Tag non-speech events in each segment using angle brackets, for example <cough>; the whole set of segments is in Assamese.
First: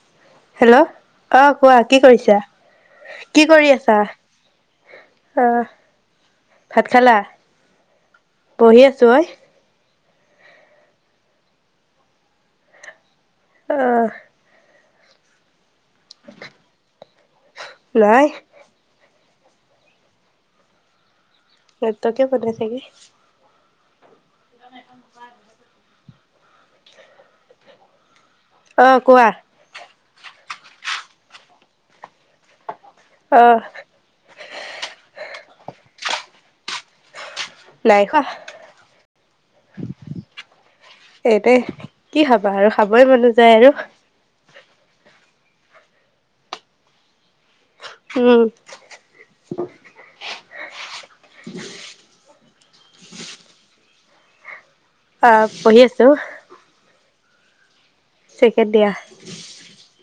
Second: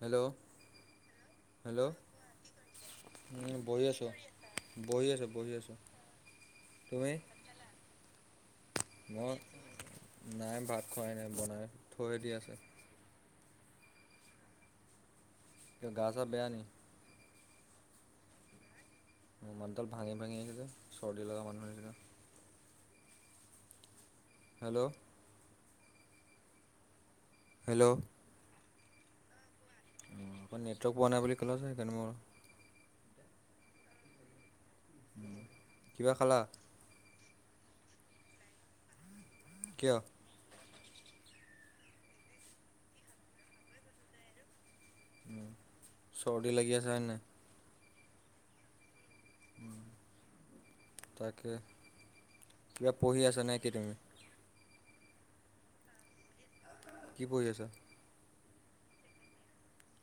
হেল্ল হেল্ল, অ কোৱা, কি কৰিছা? কি উম কৰি বহি আছা আছোঁ, বহি আছোঁ, বহি আহ আছোঁ। ভাত তুমি খালা? বহি আছো ঐ মই নাই ভাত খোৱাই নাই। বনাই থৈ দিয়া আছে। অ কিয় গা ছা বেয়া নি নাই মোৰ মাতডাল ভাঙি ভাঙি আহিছে যে চৰ্দি লগা মানুহ নিচিনা নেটৱৰ্কে বন্ধ হয় চাগে হেল্ল হেল্ল অ কোৱা অহ, নেটৱৰ্ক পোৱা নাই বুলি কলত হে সেইকাৰণে মোৰ অহ কিবা খালা? নাই খোৱা কিয়? এইটোয়ে কি খাবা আৰু খাবই মন নাযায় আৰু উম, চৰ্দি লাগি আছে হয় নাই। উম। তাকে, কিবা পঢ়ি আছা নেকি তুমি? অহ পঢ়ি আছোঁ। কি পঢ়ি আছা? চেকেণ্ড দিয়া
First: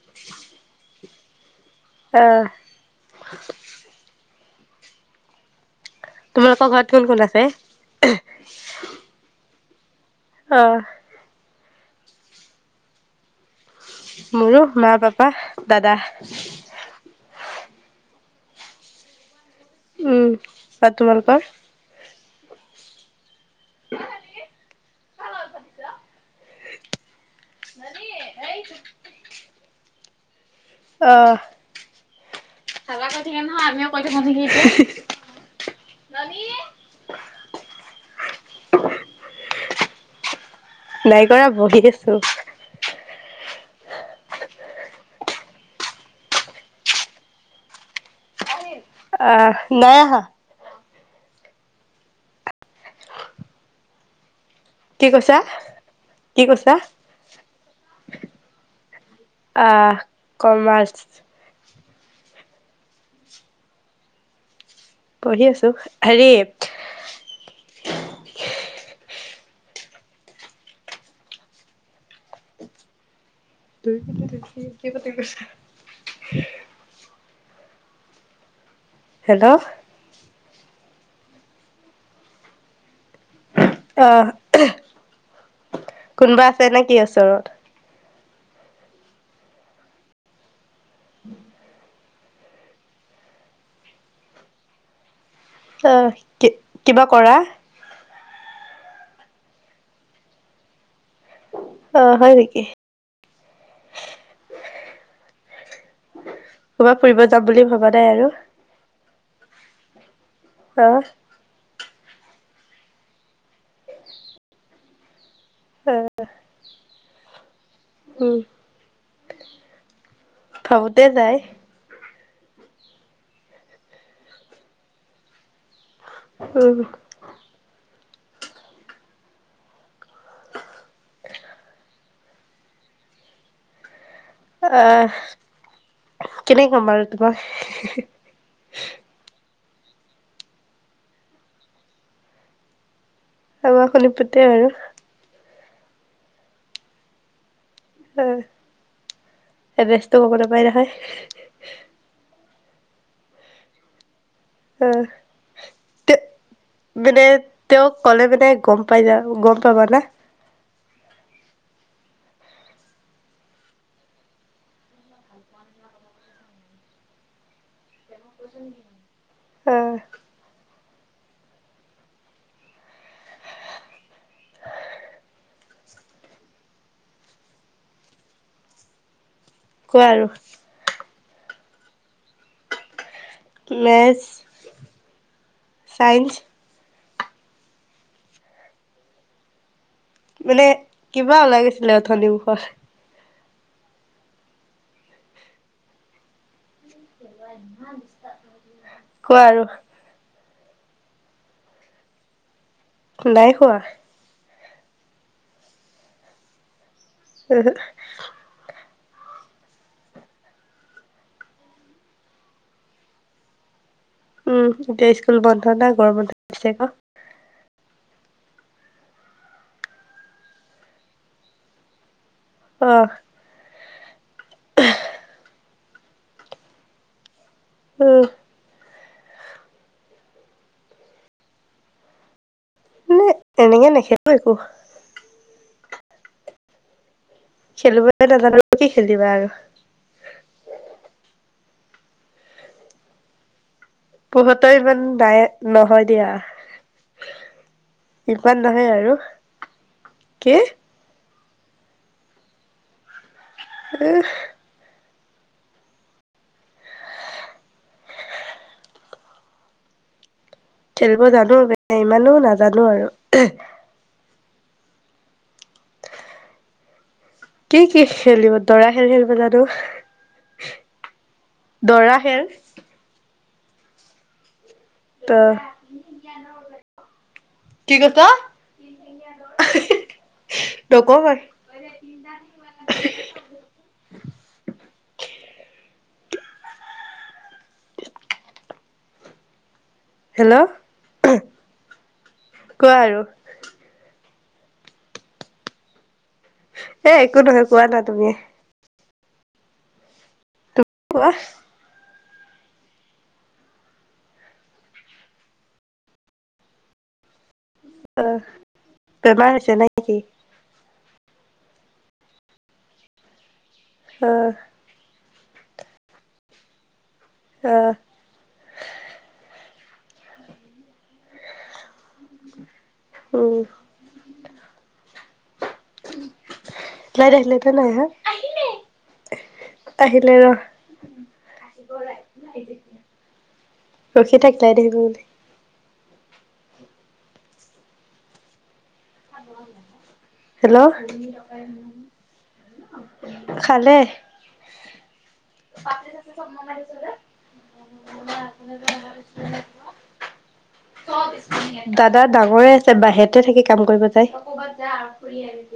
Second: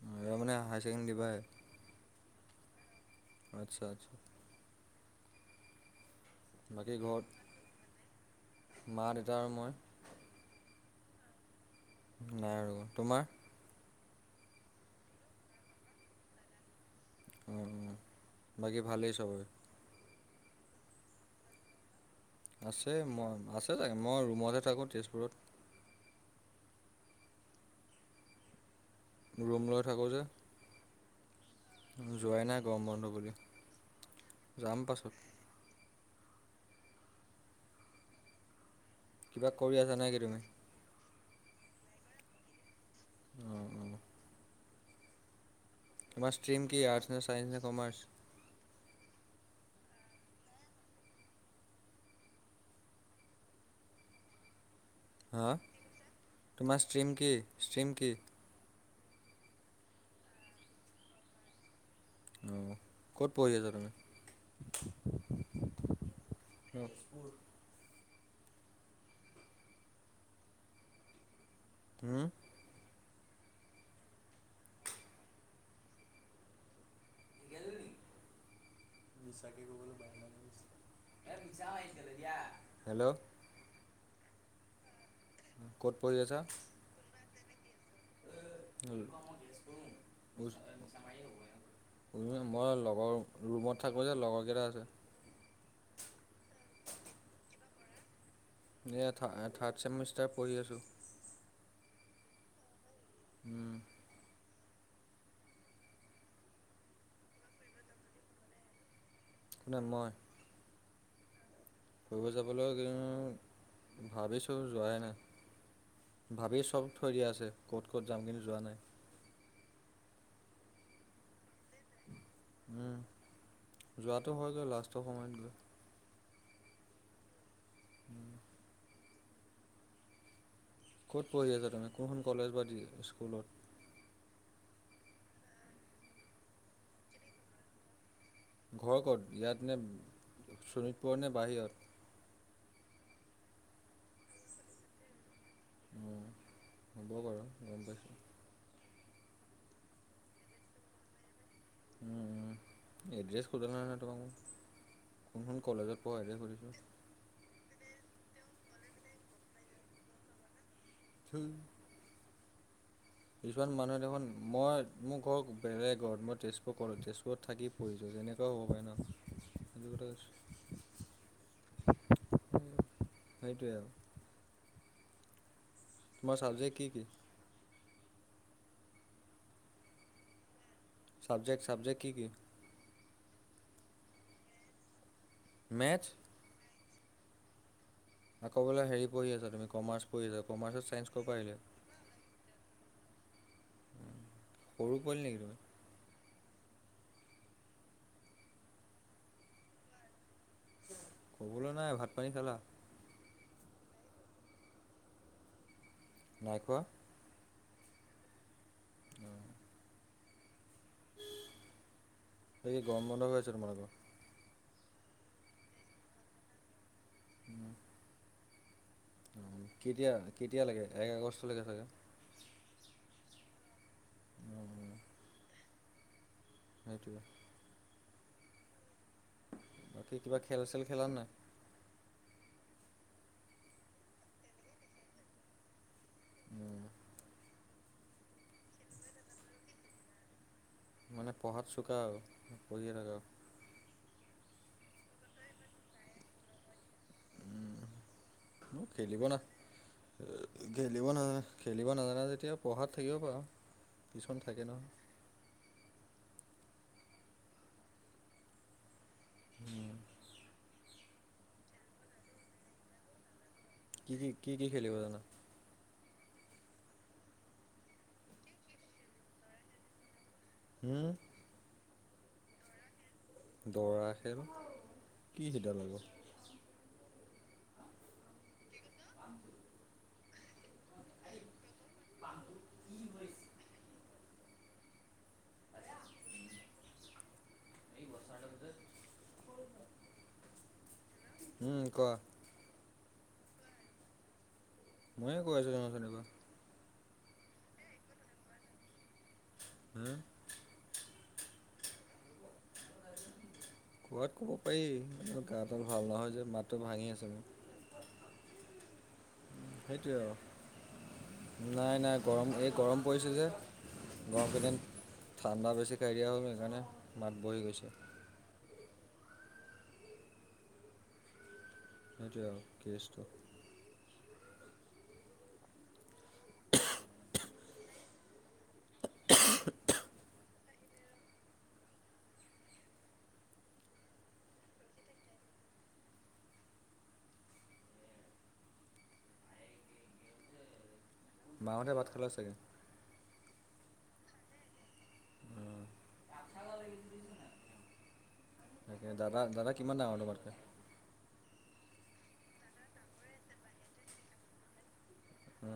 অহ, ‌এবাৰ‌ মানে‌ হায় ছেকেণ্ডেৰী দিবা অহ। আচ্ছা আচ্ছা তোমালোকৰ ঘৰত বাকী কোন কোন আছে ঘৰত মা দেউতা আৰু মই অহ নাই আৰু তোমাৰ? মোৰো মা, পাপা, দাদা। অহ, বাকী ভালেই চবৰে উম, আৰু তোমালোকৰ? আছে মই, আছে চাগে। মই ৰুমতহে থাকোঁ। তেজপুৰত <inaudible> ৰুম লৈ থাকোঁ যে অহ। যোৱাই নাই গৰম বন্ধ হাল্লা কৰি বুলি থাকে নহয়। আমিও কৰি থাকোঁ। হে হে যাম হে পাছত নানি কিবা কৰি আছা নে কি তুমি? নাই কৰা বহি দিছো। অহ অহ তোমাৰ ষ্ট্ৰীম কি আৰ্টছ নে ছাইন্স নে কমাৰ্চ অহ, নাই অহা কি কৈছা, হা কি কৈছা? তোমাৰ ষ্ট্ৰীম কি ষ্ট্ৰীম কি অহ, ‌ কমাৰ্চ। অহ, কত পঢ়ি আছা তুমি? পঢ়ি আছোঁ। হেৰিত তেজপুৰ হম ফুৰিবলৈ গৈছে। <unintelligible> মিছাকে হেল্ল' ক'বলৈ বাই <unintelligible> <unintelligible> হেল্ল' অ, ক'ত পঢ়ি কোনবা আছে নে কি ওচৰত? ওম তুমি মই লগৰ ৰুমত থাকোঁ যে, লগৰকেইটা আছে। অহ, কি কিবা কৰা? এইয়া থা থাৰ্ড চেমিষ্টাৰ পঢ়ি আছো। অ, হয় নেকি? উম। কবাত ফুৰিব যাম বুলি ভাবা নাই আৰু? ন মই হা? ফুৰিব যাবলৈ কিন্তু ভাবিছো যোৱাই নাই। অ ভাবি চাও। থৈ দিয়া আছে ক'ত ক'ত যাম উম কিন্তু যোৱা নাই। ভাবোতে যায়। হুম, যোৱাটো হয়গৈ লাষ্টৰ সময়ত গৈ। উম। উম। ক'ত পঢ়ি আছা তাৰমানে কোনখন কলেজ বা দি স্কুলত? আহ কেনে কম বাৰু তোমাক? ঘৰ ক'ত ইয়াত নে চোণিতপুৰৰ নে বাহিৰত? অ শোণিতপুৰতে আৰু। অ, হ'ব বাৰু গম পাইছো। উম, এড্ৰেছটো ক'ব নাপায় নহয়। উম, এড্ৰেছ সোধা নাই ন তোমাক মই। উম কোনখন কলেজত পঢ়া এড্ৰেছ সুধিছোঁ <unintelligible> মানে তেওঁক ক'লে মানে গম পাই যা গম পাবা না। ধুই। কিছুমান মানুহে দেখোন মই মোৰ ঘৰ বেলেগত। মই তেজপুৰ কৰো তেজপুৰত থাকি পঢ়িছো তেনেকুৱাও হ'ব পাৰে ন? অ সেইটো কথা কৈছো। সেইটোৱে আৰু। তোমাৰ ছাবজেক্ট কি কি? কোৱা আৰু। চাবজেক্ট চাবজেক্ট কি কি? মেছ মেথছ? আকৌ বোলে হেৰি পঢ়ি আছা তুমি কমাৰ্চ পঢ়ি আছা। মানে কমাৰ্চত ছাইন্স ক কিবা পা আহিলে? ওলাই গৈছিলে অথনি মুখত সৰু পোৱালি নেকি তুমি? <unintelligible> কোৱা আৰু। ক'বলৈ নাই। ভাত-পানী খালা? নাই খোৱা। নাই খোৱা? উ, হু। অ। এতিয়া কি গৰম বন্ধ হৈ আছে তোমালোকৰ? উম, এতিয়া স্কুল বন্ধ না। গৰম বন্ধ দিছে আক'। <inaudible> কেতিয়া কেতিয়ালৈকে? এক আগষ্টলৈকে চাগে? অ। সেইটোৱে। উম। বাকী কিবা খেল-চেল খেলা নাই? উম তেনেকে নেখেলো একো। উম। খেলিবই নাজানো কি খেলিবা আৰু। মানে পঢ়াত চোকা আৰু? পঢ়িয়ে থাকা আৰু। পঢ়াটো ইমান নাই নহয় দিয়া। ইমান মোক নহয় আৰু খেলিব না কি? খেলিব নহয় খেলিব নাজানা যেতিয়া পঢ়াত থাকিব পাৰা। কিছুমান থাকে নহয়। <inaudible> খেলিব জানো, মানে ইমানো নাজানো আৰু। কি কি কি খেলিব জানা? কি কি খেলিব দৰা খেল খেলিব জানো। হুম? দৰা খেল। দৌৰা খেল? দ কি সিডাল আকৌ কি কৈছ? <inaudible> নকও মই। <unintelligible> <unintelligible> হেল্ল' উম কোৱা। কোৱা আৰু। ময়ে কৈ আছোচোন অথনি পৰা। এ একো নহয় কোৱা না তুমিয়ে। হু? কোৱা। কোৱাত ক'ব পাৰি। কিন্তু গাটো ভাল নহয় যে মাতটো ভাঙি আছে মোৰ। অ, বেমাৰ হৈছে নে সেইটোৱে কি আৰু নাই নাই গৰম এই গৰম পৰিছে যে। অ গৰমকেইদিন ঠাণ্ডা বেছি খাই দিয়া হ'ল সেইকাৰণে মাত বহি অ গৈছে। সেইটোৱে আৰু কেছটো। উহ। লাইট আহিলে তে নাই আহা? আহিলে। আহিলে ৰহ। <unintelligible> ৰখি থাক লাইট আহিব বুলি। হেল্ল' মাহঁতে ভাত খালে চাগে? খালে। <unintelligible> তাকে দাদা দাদা কিমান ডাঙৰ তোমাতকে? <unintelligible> দাদা ডাঙৰে আছে বাহিৰতে থাকি কাম কৰিব যায়। অ, অ,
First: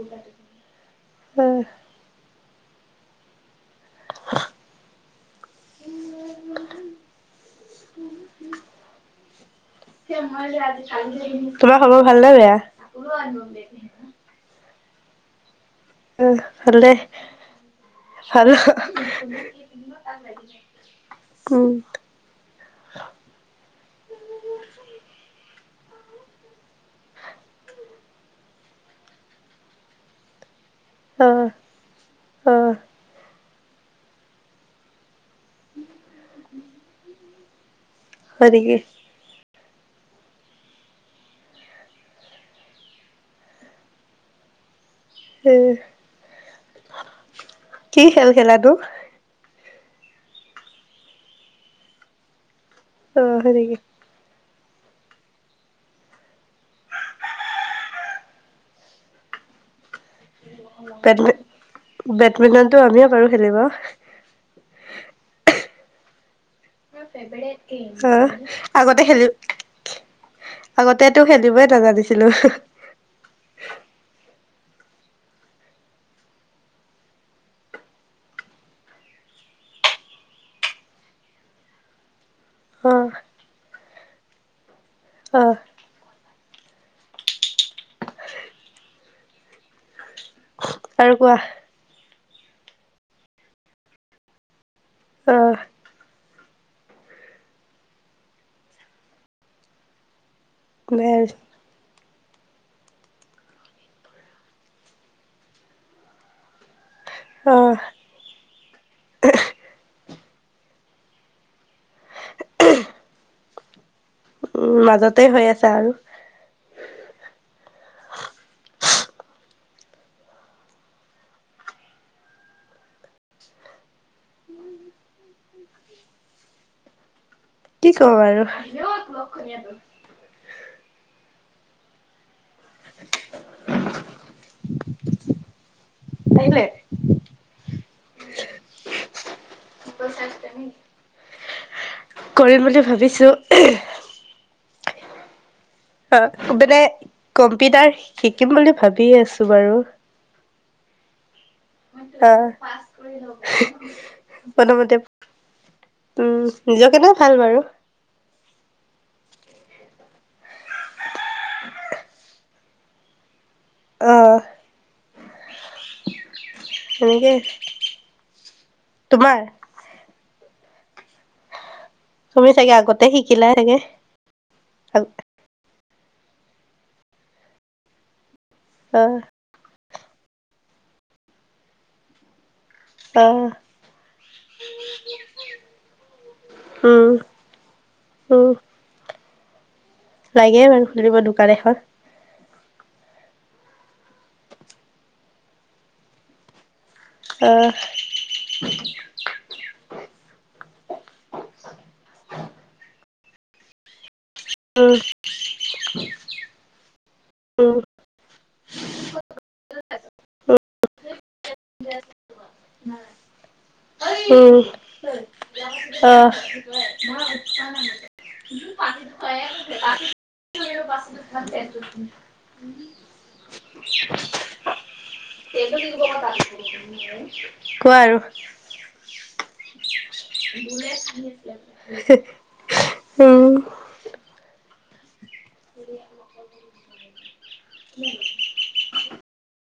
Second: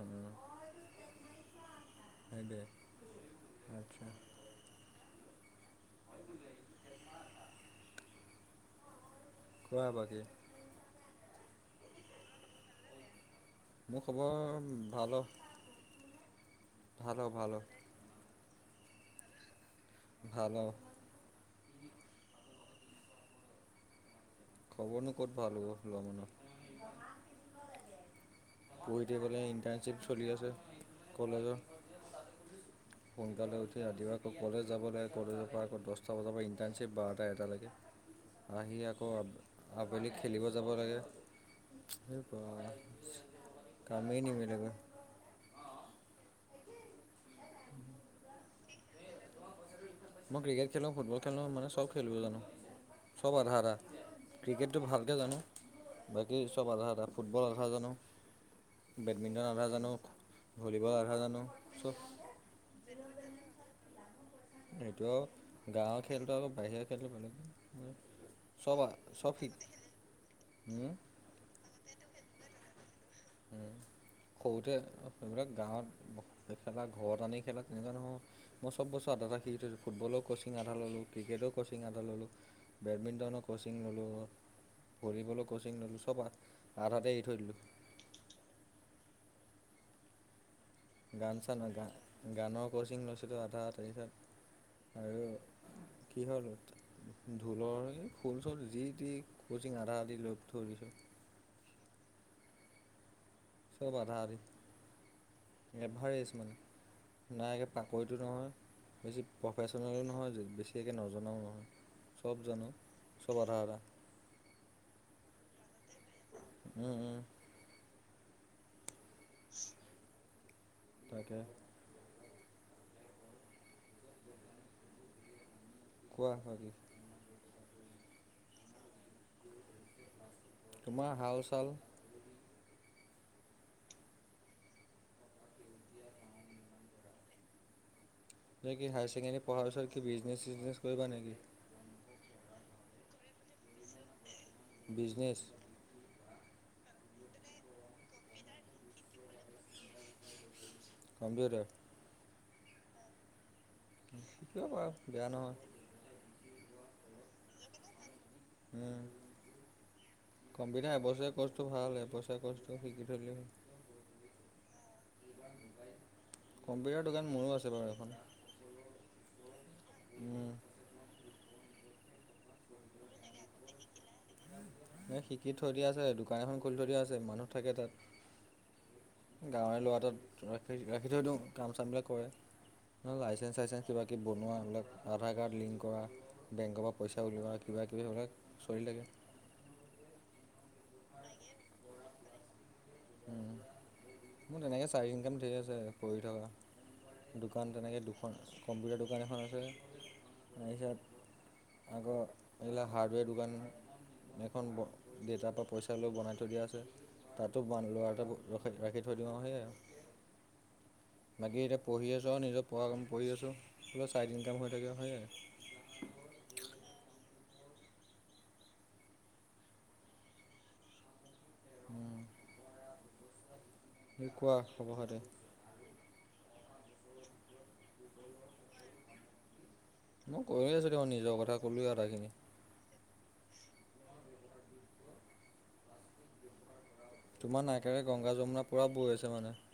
সেইটোৱে আটছা। <unintelligible> <unintelligible> কোৱা <unintelligible> সে বাকী মই যে আজি তোমাৰ খবৰ ভাল নে বেয়া? মোৰ খবৰ ভাল হওক। উম, হলেই ভাল অ ভাল <unintelligible> ভাল অ। উম। খবৰনো ক'ত ভাল হ'ব ল'ৰা মানুহৰ? পঢ়ি থাকিবলে ইণ্টাৰ্ণশ্বিপ চলি আছে। অ কলেজৰ। অ সোনকালে উঠি ৰাতিপুৱা আকৌ কলেজ যাব লাগে। কলেজৰ পৰা আকৌ দছটা বজাৰ পৰা ইণ্টাৰ্ণশ্বিপ বাৰটা, এটালৈকে। হয় নেকি আহি আকৌ আবেলি খেলিব যাব লাগে। <unintelligible> কামেই নিমিলেগৈ। হু, কি খেল খেলা নো? মই ক্ৰিকেট খেলো, ফুটবল খেলো। মানে চব খেলিব জানো। অ চব হয় আধা আধা। নেকি ক্ৰিকেটটো ভালকে জানো। বাকী চব আধা আধা, ফুটবল আধা জানো। বেডমিণ্টন আধা জানো। ভলীবল আধা বেডমি জানো চব বেডমিন্টনটো আমিও পাৰো খেলিব। এইটো গাঁৱৰ খেলটো আকৌ বাহিৰৰ খেলটো বেলেগ অহ, বেলেগ। চব আগতে আহে চব‌ শি হুম? টো খেলিবই নাজানিছিলো। উম। সৰুতে সেইবিলাক গাঁৱত খেলা ঘৰত আনি খেলা তেনেকুৱা নহয়। মই চব বস্তু আধা আধা শিকি থৈ দিও। ফুটবলৰ কচিং আধা ললো, ক্ৰিকেটৰ কচিং আধা ল'লো। অহ, বেডমিণ্টনৰ কচিং ল'লো, ভলীবলৰ অহ কচিং ল'লো। চব আধাতে এৰি থৈ দিলো। আৰু কোৱা গান চান গা গানৰ কচিং লৈছিলোঁ আধা তাৰপিছত আৰু অহ। কিহৰ ঢোলৰ নে খোল-চোল যি তি কচিং আধা আধি লৈ থৈ দিলো। চব আধা আধি, এভাৰেছ মানে। নাই একে অহ, পাকৈতটো নহয়। বেছি প্ৰফেচনেলো নহয়, বেছি একে নজনাও নহয়। চব জানো, চব আধা আধা। উ মাজতে হৈ আছা আৰু। উম, উম। তাকে। কোৱা বাকী। কি কম আৰু? তোমাৰ হাল চাল? <inaudible> আহিলে তুমি কি হায়াৰ ছেকেণ্ডেৰী পঢ়াৰ পাছত কি বিজনেছ-চিজনেছ কৰিবা নেকি? কৰিম বুলি ভাবিছো। বিজনেছ? অ মানে কম্পিউটাৰ শিকিম বুলি ভাবি আছো বাৰু। কম্পিউটাৰ? অ। শিকিব পাৰা বেয়া নহয়। উম, নিজৰ কাৰণে ভাল বাৰু। উম। কম্পিউটাৰ এবছৰীয়া কৰ্চটো ভাল, এবছৰীয়া কৰ্চটো শিকি থৈ দিলে হ'ল। অ। কম্পিউটাৰ দোকান সেনেকে মোৰো আছে বাৰু এখন। তোমাৰ উম। তুমি চাগে আগতে শিকিলা চাগে? <unintelligible> সিকি থৈ দিয়া আছে, দোকান এখন খুলি থৈ দিয়া আছে, মানুহ থাকে তাত। অ', গাঁৱৰে ল'ৰাটোত ৰাখি-ৰাখি থৈ দিওঁ কাম চামবিলাক কৰে। অ', লাইচেন্ঞ্চ-চাইচেন্স, কিবা কিবি বনোৱা, এইবিলাক আধাৰ কাৰ্ড লিংক কৰা, বেংকৰ পৰা উম, পইচা উলিওৱা কিবা কিবি উম, সেইবিলাক চলি থাকে। লাগে বাৰু খুলিব দোকান এখন। উম মোৰ তেনেকৈ চাইড ইনকাম ধেৰ আছে কৰি থাকা। অ', দোকান তেনেকৈ দুখন। কম্পিউটাৰ দোকান এখন আছে, তাৰপিছত আকৌ এইবিলাক হাৰডবেৰ দোকান এখন উম, দেতাৰ পৰা পইচা লৈ বনাই থৈ দিয়া আছে তাতো উম, ল'ৰা এটা ৰাখি থৈ দিওঁ আৰু সেয়াই উম, আৰু বাকী এতিয়া পঢ়ি আছোঁ আৰু নিজৰ পঢ়া কাম পঢ়ি আছোঁ। অলপ চাইদ উম, ইনকাম হৈ থাকে হয়নে? অ', <unintelligible> উম। <inaudible> কি কোৱা খবৰ খাটি? <unintelligible> কোৱা আৰু। মই কৈয়ে আছো দেখোন নিজৰ কথা, ক'লোৱে আটাইখিনি। উম। <unintelligible> তোমাৰ নাইকেৰে গংগা, যমুনা পুৰা বৈ আছে মানে।